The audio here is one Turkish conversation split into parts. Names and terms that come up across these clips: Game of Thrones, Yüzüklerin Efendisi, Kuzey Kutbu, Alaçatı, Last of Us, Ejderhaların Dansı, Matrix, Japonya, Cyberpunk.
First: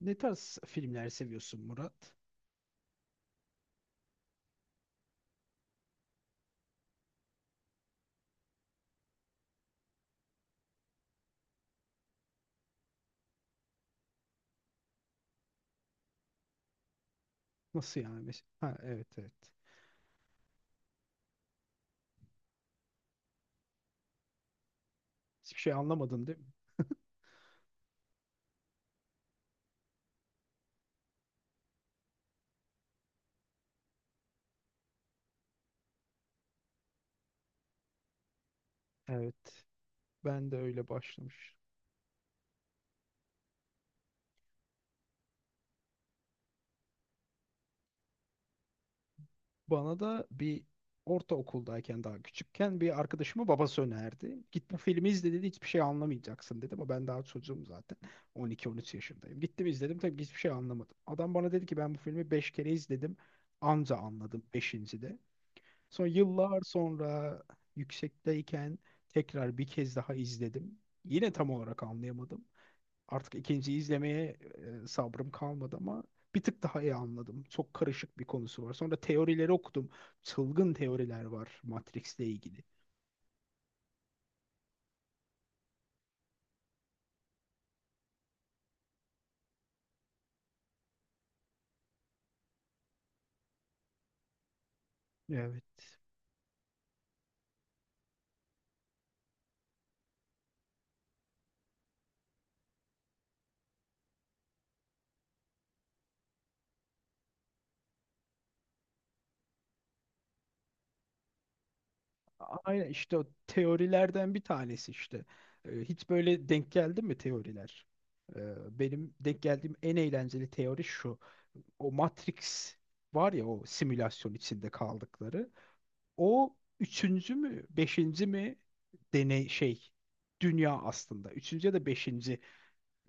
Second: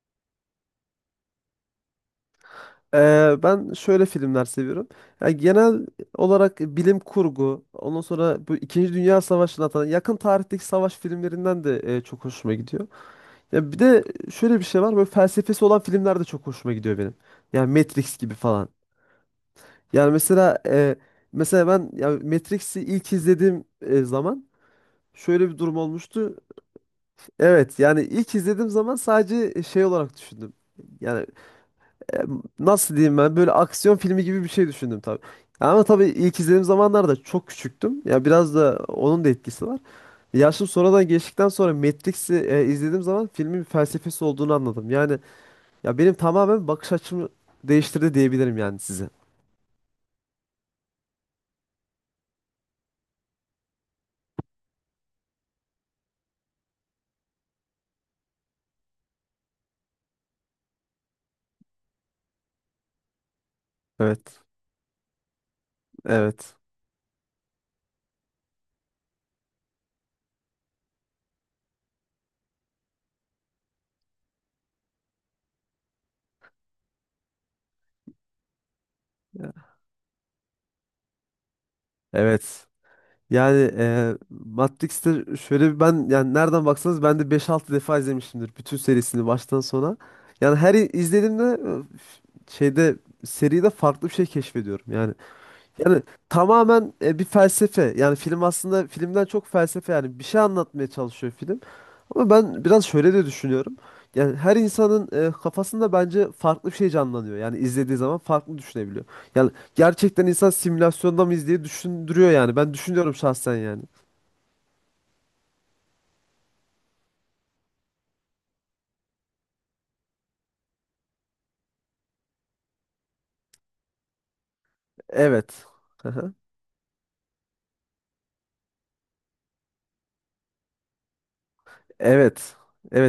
Ne tarz filmler seviyorsun Murat? Ben şöyle filmler seviyorum. Ya genel olarak bilim kurgu, ondan sonra bu İkinci Dünya Savaşı'nı atan yakın tarihteki savaş filmlerinden de çok hoşuma gidiyor. Ya bir de şöyle bir şey var, böyle felsefesi olan filmler de çok hoşuma gidiyor benim. Yani Nasıl Matrix yani? gibi falan. Ha, evet evet. Yani mesela ben ya Matrix'i ilk izlediğim zaman şöyle bir Hiçbir şey durum anlamadın olmuştu. değil mi? Evet, yani ilk izlediğim zaman sadece şey olarak düşündüm. Yani nasıl diyeyim ben böyle aksiyon filmi gibi bir şey düşündüm tabii. Ama tabii ilk izlediğim zamanlarda çok küçüktüm. Ya biraz da onun da Evet. etkisi var. Ben de Yaşım öyle sonradan geçtikten başlamış. sonra Matrix'i izlediğim zaman filmin bir felsefesi olduğunu anladım. Yani ya benim tamamen bakış açımı değiştirdi diyebilirim yani size. Bana da bir ortaokuldayken daha küçükken bir arkadaşımın babası önerdi. Git bu filmi izle dedi, hiçbir şey anlamayacaksın dedi, ama ben daha çocuğum zaten 12-13 yaşındayım. Gittim izledim, tabii ki hiçbir şey anlamadım. Adam bana dedi ki ben bu filmi 5 kere izledim, anca Evet. anladım 5.'de. Sonra Evet. yıllar sonra yüksekteyken tekrar bir kez daha izledim. Yine tam olarak anlayamadım. Artık ikinciyi izlemeye sabrım kalmadı ama bir tık daha iyi anladım. Çok karışık bir konusu var. Sonra teorileri okudum. Çılgın teoriler var Matrix'le ilgili. Evet. Yani Matrix'te şöyle bir ben yani nereden baksanız ben de beş altı defa izlemişimdir bütün serisini baştan sona. Yani her i- izlediğimde e, f- şeyde seride farklı bir şey keşfediyorum. Yani Evet. yani tamamen bir felsefe. Yani film aslında filmden çok felsefe, yani bir şey anlatmaya çalışıyor film. Ama ben biraz şöyle de düşünüyorum. Yani her insanın kafasında bence farklı bir şey canlanıyor. Yani izlediği zaman farklı düşünebiliyor. Yani gerçekten insan simülasyonda mıyız diye düşündürüyor yani. Ben Aynen düşünüyorum işte o şahsen yani. teorilerden bir tanesi işte. Hiç böyle denk geldi mi teoriler? E, Benim denk geldiğim en eğlenceli teori şu. O Matrix var ya, o simülasyon içinde kaldıkları. Evet. Aha. O üçüncü mü, beşinci mi deney şey dünya aslında. Üçüncü ya da beşinci Evet.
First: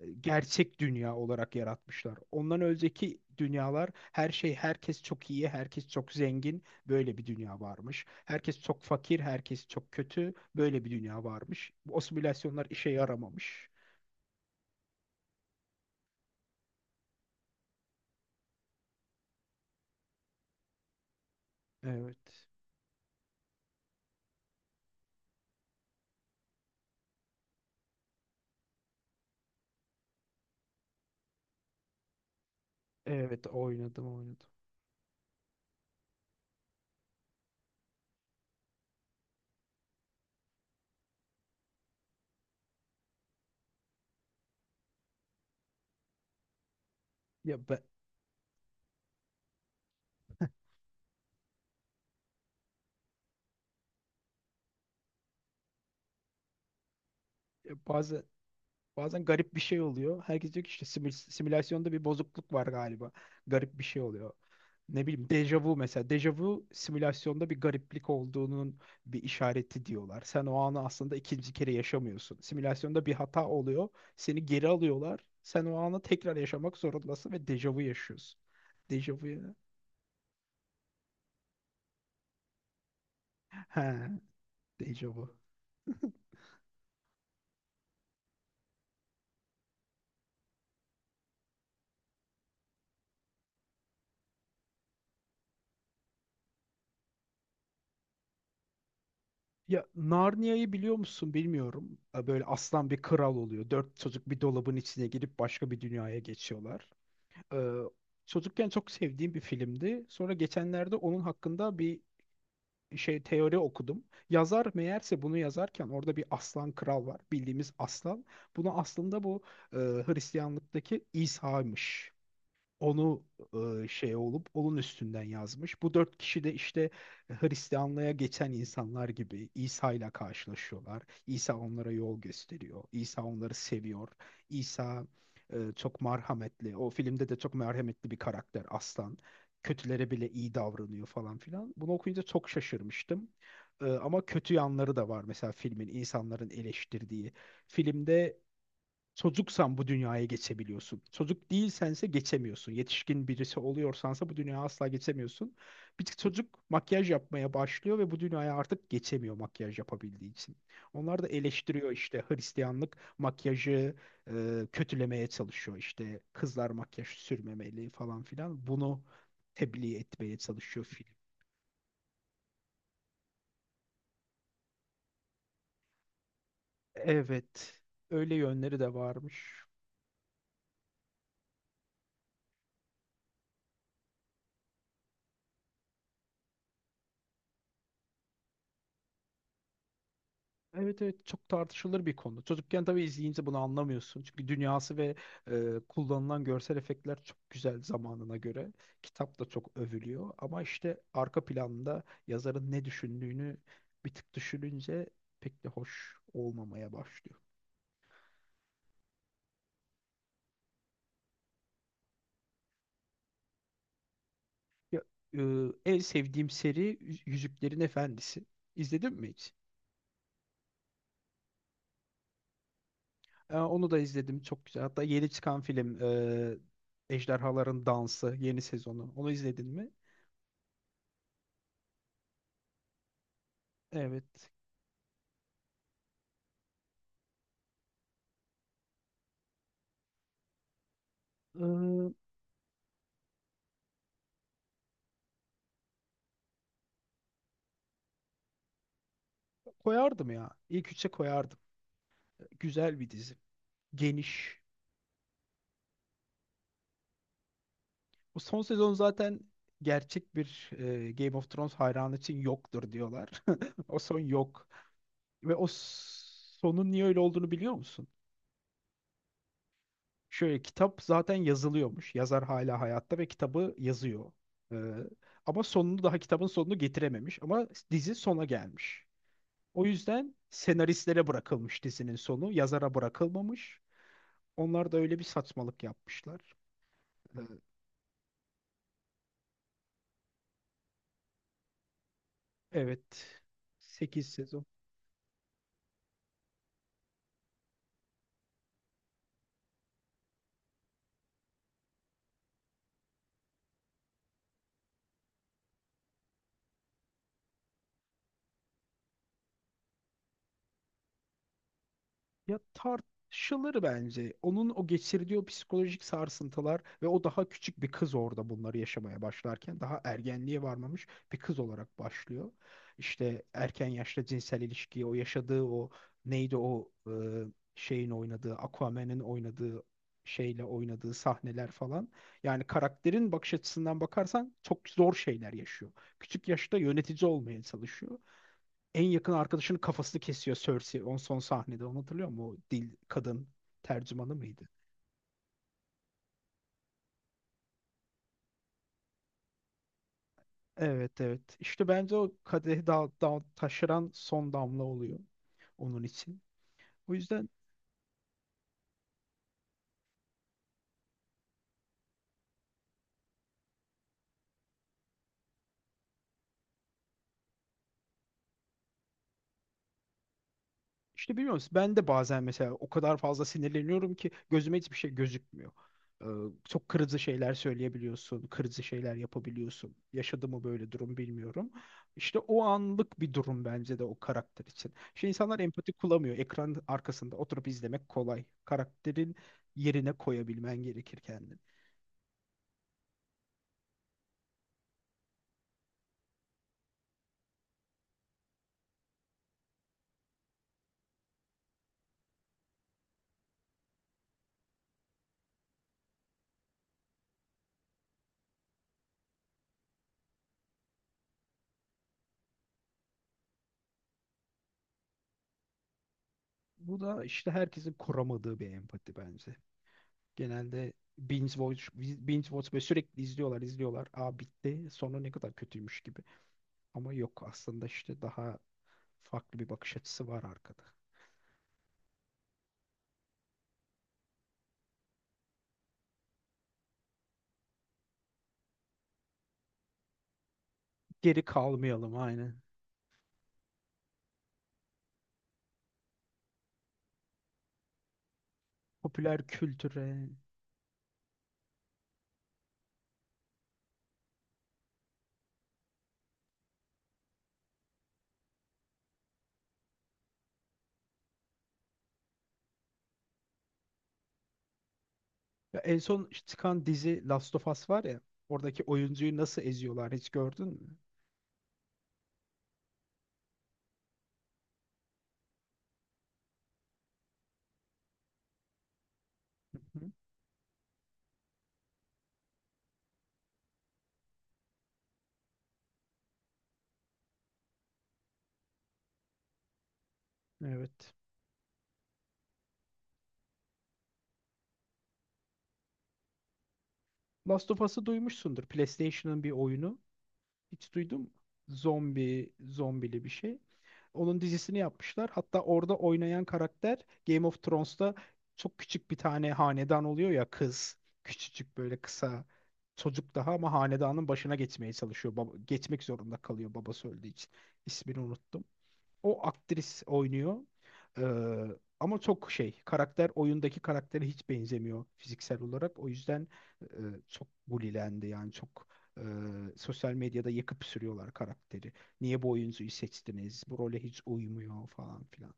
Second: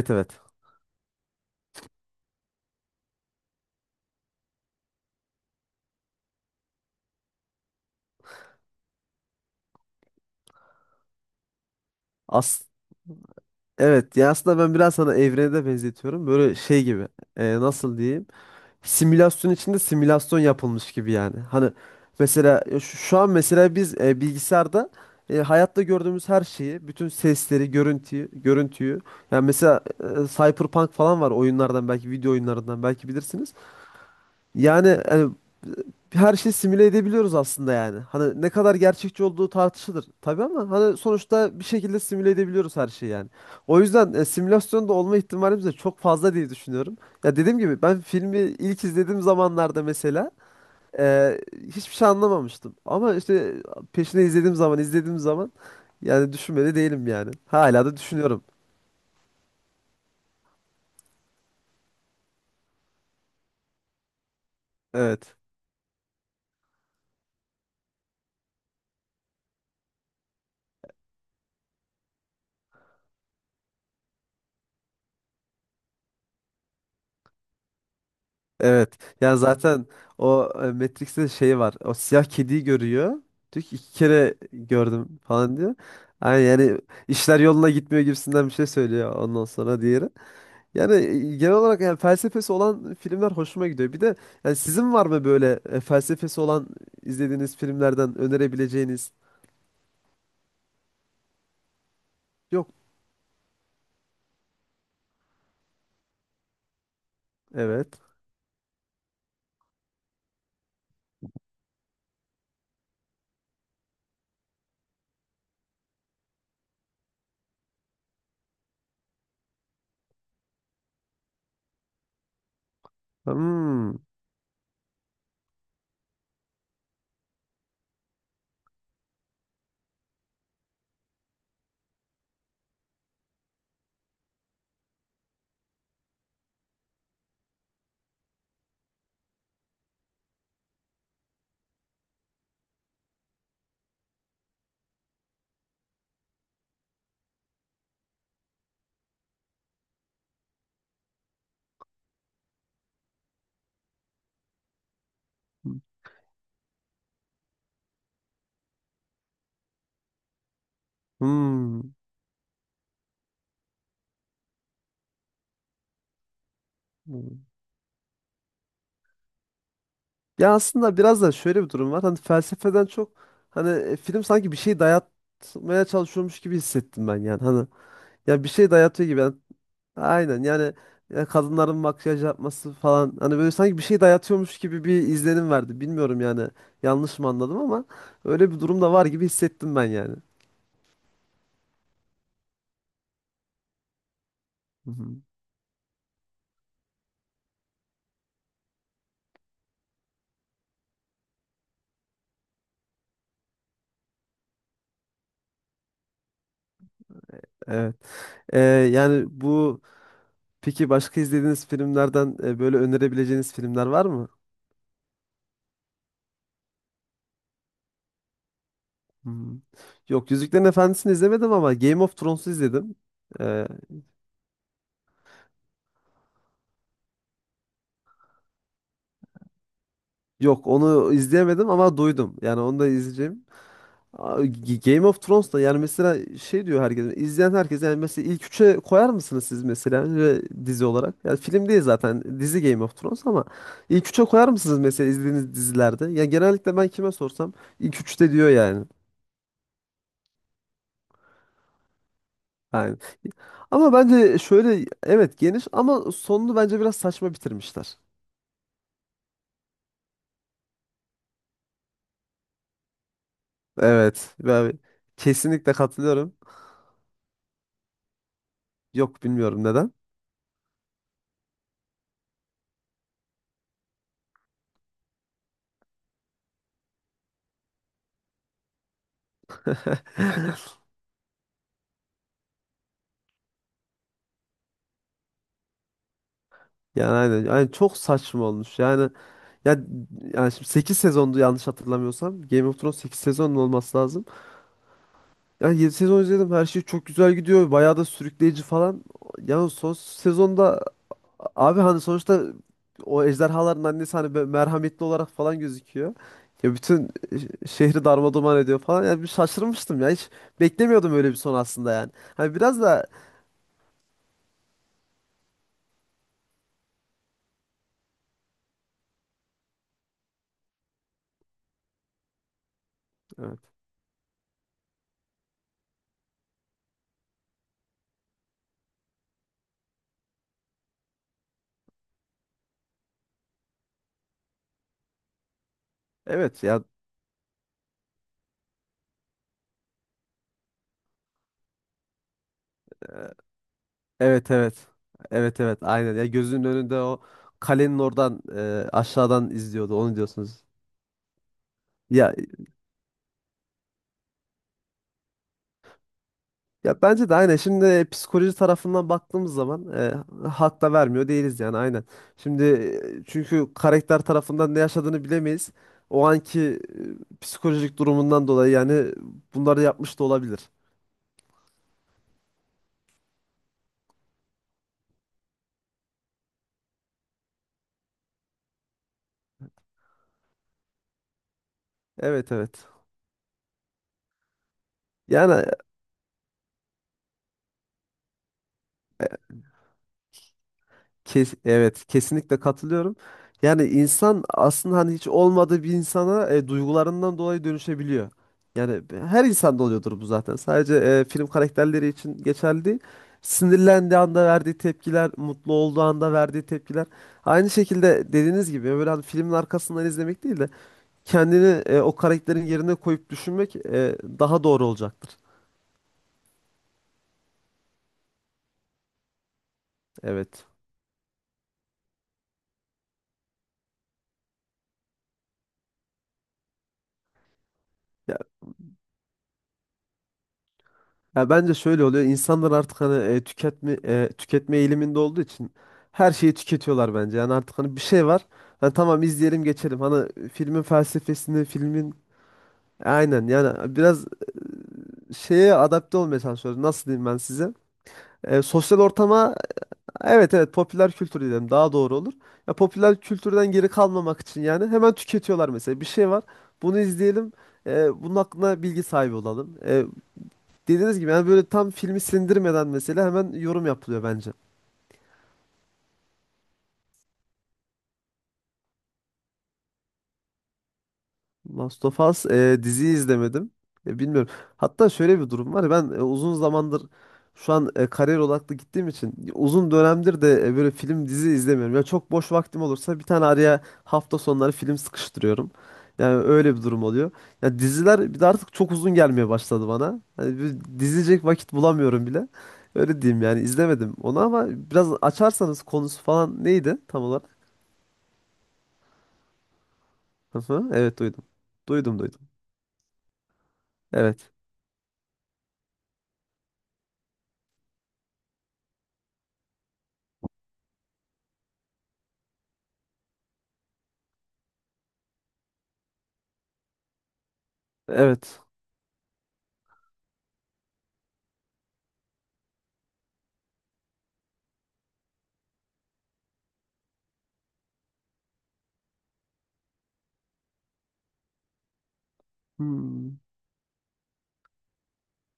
evet. gerçek dünya olarak yaratmışlar. Ondan önceki dünyalar her şey, herkes çok iyi, herkes çok zengin, böyle bir dünya varmış. Herkes çok fakir, herkes çok kötü, böyle bir dünya varmış. O As simülasyonlar işe yaramamış. evet, ya aslında ben biraz sana evrene de benzetiyorum. Böyle şey gibi. Nasıl diyeyim? Simülasyon içinde simülasyon yapılmış gibi yani. Hani Evet. mesela şu an mesela biz bilgisayarda, hayatta gördüğümüz her şeyi, bütün sesleri, görüntüyü. Yani mesela Cyberpunk falan var oyunlardan, belki video oyunlarından belki Evet, bilirsiniz. oynadım oynadım. Yani hani, her şeyi simüle edebiliyoruz aslında yani. Hani ne kadar gerçekçi olduğu tartışılır tabii, ama hani sonuçta bir şekilde simüle edebiliyoruz her şeyi yani. O yüzden simülasyonda olma ihtimalimiz de çok fazla diye düşünüyorum. Ya Ya dediğim ben, gibi ben filmi ilk izlediğim zamanlarda mesela e, hiçbir şey anlamamıştım. Ama işte peşine izlediğim zaman yani düşünmedi değilim yani. Hala da bazen düşünüyorum. Bazen garip bir şey oluyor. Herkes diyor ki işte simülasyonda bir bozukluk var galiba. Garip bir şey oluyor. Ne bileyim, Evet. dejavu mesela. Dejavu simülasyonda bir gariplik olduğunun bir işareti diyorlar. Sen o anı aslında ikinci kere yaşamıyorsun. Simülasyonda bir hata oluyor. Seni geri alıyorlar. Sen o anı tekrar yaşamak zorundasın ve dejavu yaşıyorsun. Evet. Dejavu Ya ya. zaten o Matrix'te şey var. O siyah kediyi görüyor. Diyor ki He, iki kere gördüm dejavu. falan diyor. Yani, işler yoluna gitmiyor gibisinden bir şey söylüyor ondan sonra diğeri. Yani genel olarak yani felsefesi olan filmler hoşuma gidiyor. Bir de yani sizin var mı böyle felsefesi olan izlediğiniz filmlerden önerebileceğiniz? Ya Narnia'yı biliyor musun bilmiyorum. Böyle Yok. aslan bir kral oluyor. Dört çocuk bir dolabın içine girip başka bir dünyaya geçiyorlar. Ee, Evet. çocukken çok sevdiğim bir filmdi. Sonra geçenlerde onun hakkında bir teori okudum. Yazar meğerse bunu yazarken orada bir aslan kral var. Bildiğimiz aslan. Bunu aslında bu Hristiyanlıktaki İsa'ymış, onu Hmm. Olup onun üstünden yazmış. Bu dört kişi de işte Hristiyanlığa geçen insanlar gibi İsa ile karşılaşıyorlar. İsa onlara yol gösteriyor. İsa onları seviyor. İsa çok merhametli. O filmde de çok merhametli bir karakter aslan. Kötülere bile iyi davranıyor falan filan. Bunu okuyunca çok şaşırmıştım. Ama kötü yanları da var. Mesela filmin, insanların eleştirdiği. Filmde çocuksan bu dünyaya geçebiliyorsun. Çocuk değilsense geçemiyorsun. Yetişkin birisi oluyorsansa bu dünyaya asla geçemiyorsun. Bir tık çocuk makyaj yapmaya başlıyor ve bu dünyaya artık geçemiyor makyaj yapabildiği için. Onlar da eleştiriyor Hmm. işte, Hristiyanlık makyajı kötülemeye çalışıyor. İşte kızlar makyaj Hmm. sürmemeli falan filan. Bunu tebliğ etmeye Ya çalışıyor aslında film. biraz da şöyle bir durum var. Hani felsefeden çok hani film sanki bir şey dayatmaya çalışıyormuş gibi hissettim ben yani. Hani Evet, öyle ya bir şey yönleri de dayatıyor gibi. Yani varmış. aynen yani, ya kadınların makyaj yapması falan, hani böyle sanki bir şey dayatıyormuş gibi bir izlenim verdi. Bilmiyorum yani, yanlış mı anladım, ama öyle bir durum da var gibi hissettim ben yani. Evet evet, çok tartışılır bir konu. Çocukken tabii izleyince bunu anlamıyorsun. Çünkü Hı dünyası ve hı. Kullanılan görsel efektler çok güzel zamanına göre. Kitap da çok övülüyor. Ama işte arka planda yazarın ne düşündüğünü bir tık düşününce pek de hoş olmamaya başlıyor. Evet. Yani bu, peki başka izlediğiniz filmlerden böyle önerebileceğiniz filmler var mı? Ya, e, en sevdiğim seri Yüzüklerin Efendisi. İzledin mi hiç? Hmm. Yok, Yüzüklerin Efendisi'ni izlemedim ama Game of Thrones'u izledim. Ee, Onu da izledim, çok güzel. Hatta yeni çıkan film Ejderhaların Dansı yeni sezonu. Onu izledin mi? Yok, onu izleyemedim ama duydum. Yani onu da izleyeceğim. Evet. Game of Thrones da yani, mesela şey diyor herkes, izleyen herkes yani, mesela ilk üçe koyar mısınız siz mesela ve dizi olarak? Yani film değil zaten, dizi Game of Thrones, ama ilk üçe koyar mısınız mesela izlediğiniz dizilerde? Ya genellikle ben kime sorsam ilk üçte diyor yani. Koyardım ya. İlk üçe koyardım. Yani. Güzel bir dizi. Ama bence Geniş. şöyle, evet geniş ama sonunu bence biraz saçma bitirmişler. Bu son sezon zaten gerçek bir Game of Thrones hayranı için yoktur diyorlar. O son Evet. yok. Ben Ve kesinlikle katılıyorum. sonun niye öyle olduğunu biliyor musun? Yok, bilmiyorum neden. Şöyle, kitap zaten yazılıyormuş. Yazar hala hayatta ve kitabı yazıyor. Ee, ama sonunu, daha kitabın sonunu getirememiş. Ama dizi sona gelmiş. O yüzden senaristlere bırakılmış dizinin sonu. Yazara bırakılmamış. Onlar da öyle bir saçmalık yapmışlar. Yani E, aynen. Yani çok saçma olmuş. Ya yani şimdi 8 sezondu yanlış hatırlamıyorsam. Game of Thrones 8 Evet. sezonun olması lazım. 8 sezon. Yani 7 sezon izledim. Her şey çok güzel gidiyor. Bayağı da sürükleyici falan. Yani son sezonda abi, hani sonuçta o ejderhaların annesi hani böyle merhametli olarak falan gözüküyor. Ya bütün şehri darmadağın ediyor falan. Yani bir şaşırmıştım ya. Hiç beklemiyordum öyle bir son aslında yani. Hani Ya, biraz da. tartışılır bence. Onun o geçirdiği o psikolojik sarsıntılar ve o daha küçük bir kız orada bunları yaşamaya başlarken daha ergenliğe varmamış bir kız olarak başlıyor. İşte erken yaşta cinsel ilişkiyi o yaşadığı, o neydi o şeyin oynadığı, Aquaman'ın oynadığı şeyle oynadığı sahneler falan. Yani karakterin bakış açısından bakarsan çok zor şeyler yaşıyor. Küçük Evet yaşta ya, yönetici olmaya çalışıyor. En yakın arkadaşının kafasını kesiyor Cersei on son sahnede. Onu hatırlıyor musun? O dil e, kadın tercümanı evet mıydı? evet. Evet evet aynen. Ya gözünün önünde o kalenin oradan aşağıdan izliyordu onu diyorsunuz. Evet evet. İşte bence o Ya kadehi taşıran son damla oluyor onun için. ya O bence de yüzden, aynen. Şimdi psikoloji tarafından baktığımız zaman hak da vermiyor değiliz yani aynen. Şimdi çünkü karakter tarafından ne yaşadığını bilemeyiz. O anki psikolojik durumundan dolayı yani bunları yapmış da olabilir. İşte biliyor musun, ben de bazen mesela o kadar fazla sinirleniyorum ki gözüme hiçbir şey gözükmüyor. Ee, çok kırıcı şeyler söyleyebiliyorsun, kırıcı şeyler yapabiliyorsun. Yaşadı mı böyle durum bilmiyorum. İşte Evet, o evet. anlık bir durum bence de o karakter için. İnsanlar Yani empati kuramıyor. Ekran arkasında oturup izlemek kolay. Karakterin yerine koyabilmen gerekir kendini. evet, kesinlikle katılıyorum. Yani insan aslında hani hiç olmadığı bir insana duygularından dolayı dönüşebiliyor. Yani her insanda oluyordur bu zaten. Sadece film karakterleri için geçerli değil. Sinirlendiği anda verdiği tepkiler, mutlu olduğu anda verdiği tepkiler. Aynı şekilde dediğiniz gibi böyle hani filmin arkasından izlemek değil de kendini o karakterin yerine koyup düşünmek daha doğru olacaktır. Bu da işte herkesin kuramadığı bir empati bence. Evet. Genelde binge watch, binge watch ve sürekli izliyorlar, izliyorlar. Aa, bitti. Sonu ne kadar kötüymüş gibi. Ama yok, aslında işte daha farklı bir bakış açısı var arkada. Ya bence şöyle oluyor. İnsanlar artık hani tüketme eğiliminde olduğu için her şeyi tüketiyorlar bence. Yani artık hani bir şey var. Hani tamam izleyelim geçelim. Hani filmin Geri felsefesini, kalmayalım, filmin aynen. aynen yani biraz şeye adapte olmaya çalışıyoruz. Nasıl diyeyim ben size? Sosyal Popüler ortama, kültüre. evet evet, popüler kültür diyelim daha doğru olur. Ya popüler kültürden geri kalmamak için yani hemen tüketiyorlar mesela. Bir şey var. Bunu izleyelim. Bunun hakkında bilgi sahibi olalım. Dediğiniz gibi yani böyle tam filmi sindirmeden mesela hemen yorum yapılıyor bence. Ya en son işte çıkan dizi Last of Us var ya. Oradaki oyuncuyu nasıl eziyorlar hiç gördün mü? Last of Us diziyi izlemedim. Bilmiyorum. Hatta şöyle bir durum var. Ben uzun zamandır, şu an kariyer odaklı gittiğim için Hı uzun hı. dönemdir de böyle film dizi izlemiyorum. Ya çok boş vaktim olursa bir tane araya hafta sonları film sıkıştırıyorum. Yani öyle bir durum oluyor. Ya diziler bir de artık çok uzun gelmeye başladı bana. Hani bir Evet. dizecek vakit bulamıyorum bile. Öyle diyeyim, yani izlemedim onu ama biraz açarsanız konusu falan neydi tam olarak? Last of Us'ı duymuşsundur. PlayStation'ın bir oyunu. Aha, Hiç evet duydum. duydum. Duydum, duydum. Zombi, zombili bir şey. Onun Evet. dizisini yapmışlar. Hatta orada oynayan karakter Game of Thrones'ta çok küçük bir tane hanedan oluyor ya, kız. Küçücük böyle kısa, çocuk daha, ama hanedanın başına geçmeye çalışıyor. Baba, geçmek zorunda kalıyor babası öldüğü için. İsmini Evet. unuttum. O aktris oynuyor. Ee, ama çok karakter oyundaki karaktere hiç benzemiyor fiziksel olarak. O yüzden e, çok bulilendi, yani çok e, sosyal medyada yakıp sürüyorlar karakteri. Niye bu oyuncuyu Hmm. seçtiniz? Bu role hiç uymuyor falan filan.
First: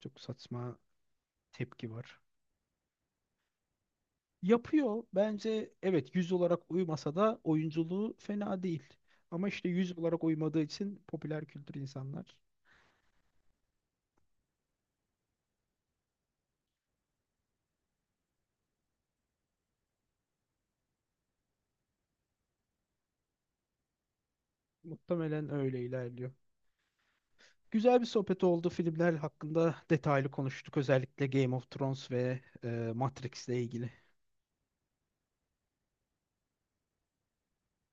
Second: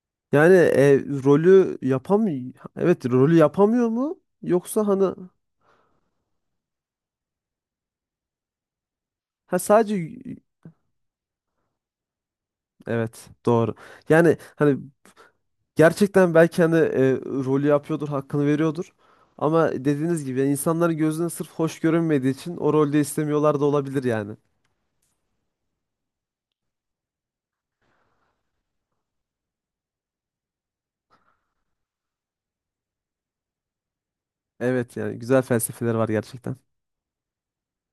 Çok Yani saçma e, rolü tepki var. yapam Evet, rolü yapamıyor mu? Yoksa Yapıyor hani, bence, evet, yüz olarak uymasa da oyunculuğu fena değil. Ama ha, işte yüz olarak sadece, uymadığı için popüler kültür, insanlar evet, doğru. Yani hani gerçekten belki hani rolü yapıyordur, hakkını veriyordur. Ama dediğiniz gibi yani insanların gözüne sırf hoş görünmediği için o rolde istemiyorlar da olabilir yani. muhtemelen öyle ilerliyor. Güzel bir sohbet oldu. Filmler hakkında detaylı konuştuk. Özellikle Game of Thrones ve Matrix ile ilgili. Evet, yani güzel felsefeler var gerçekten.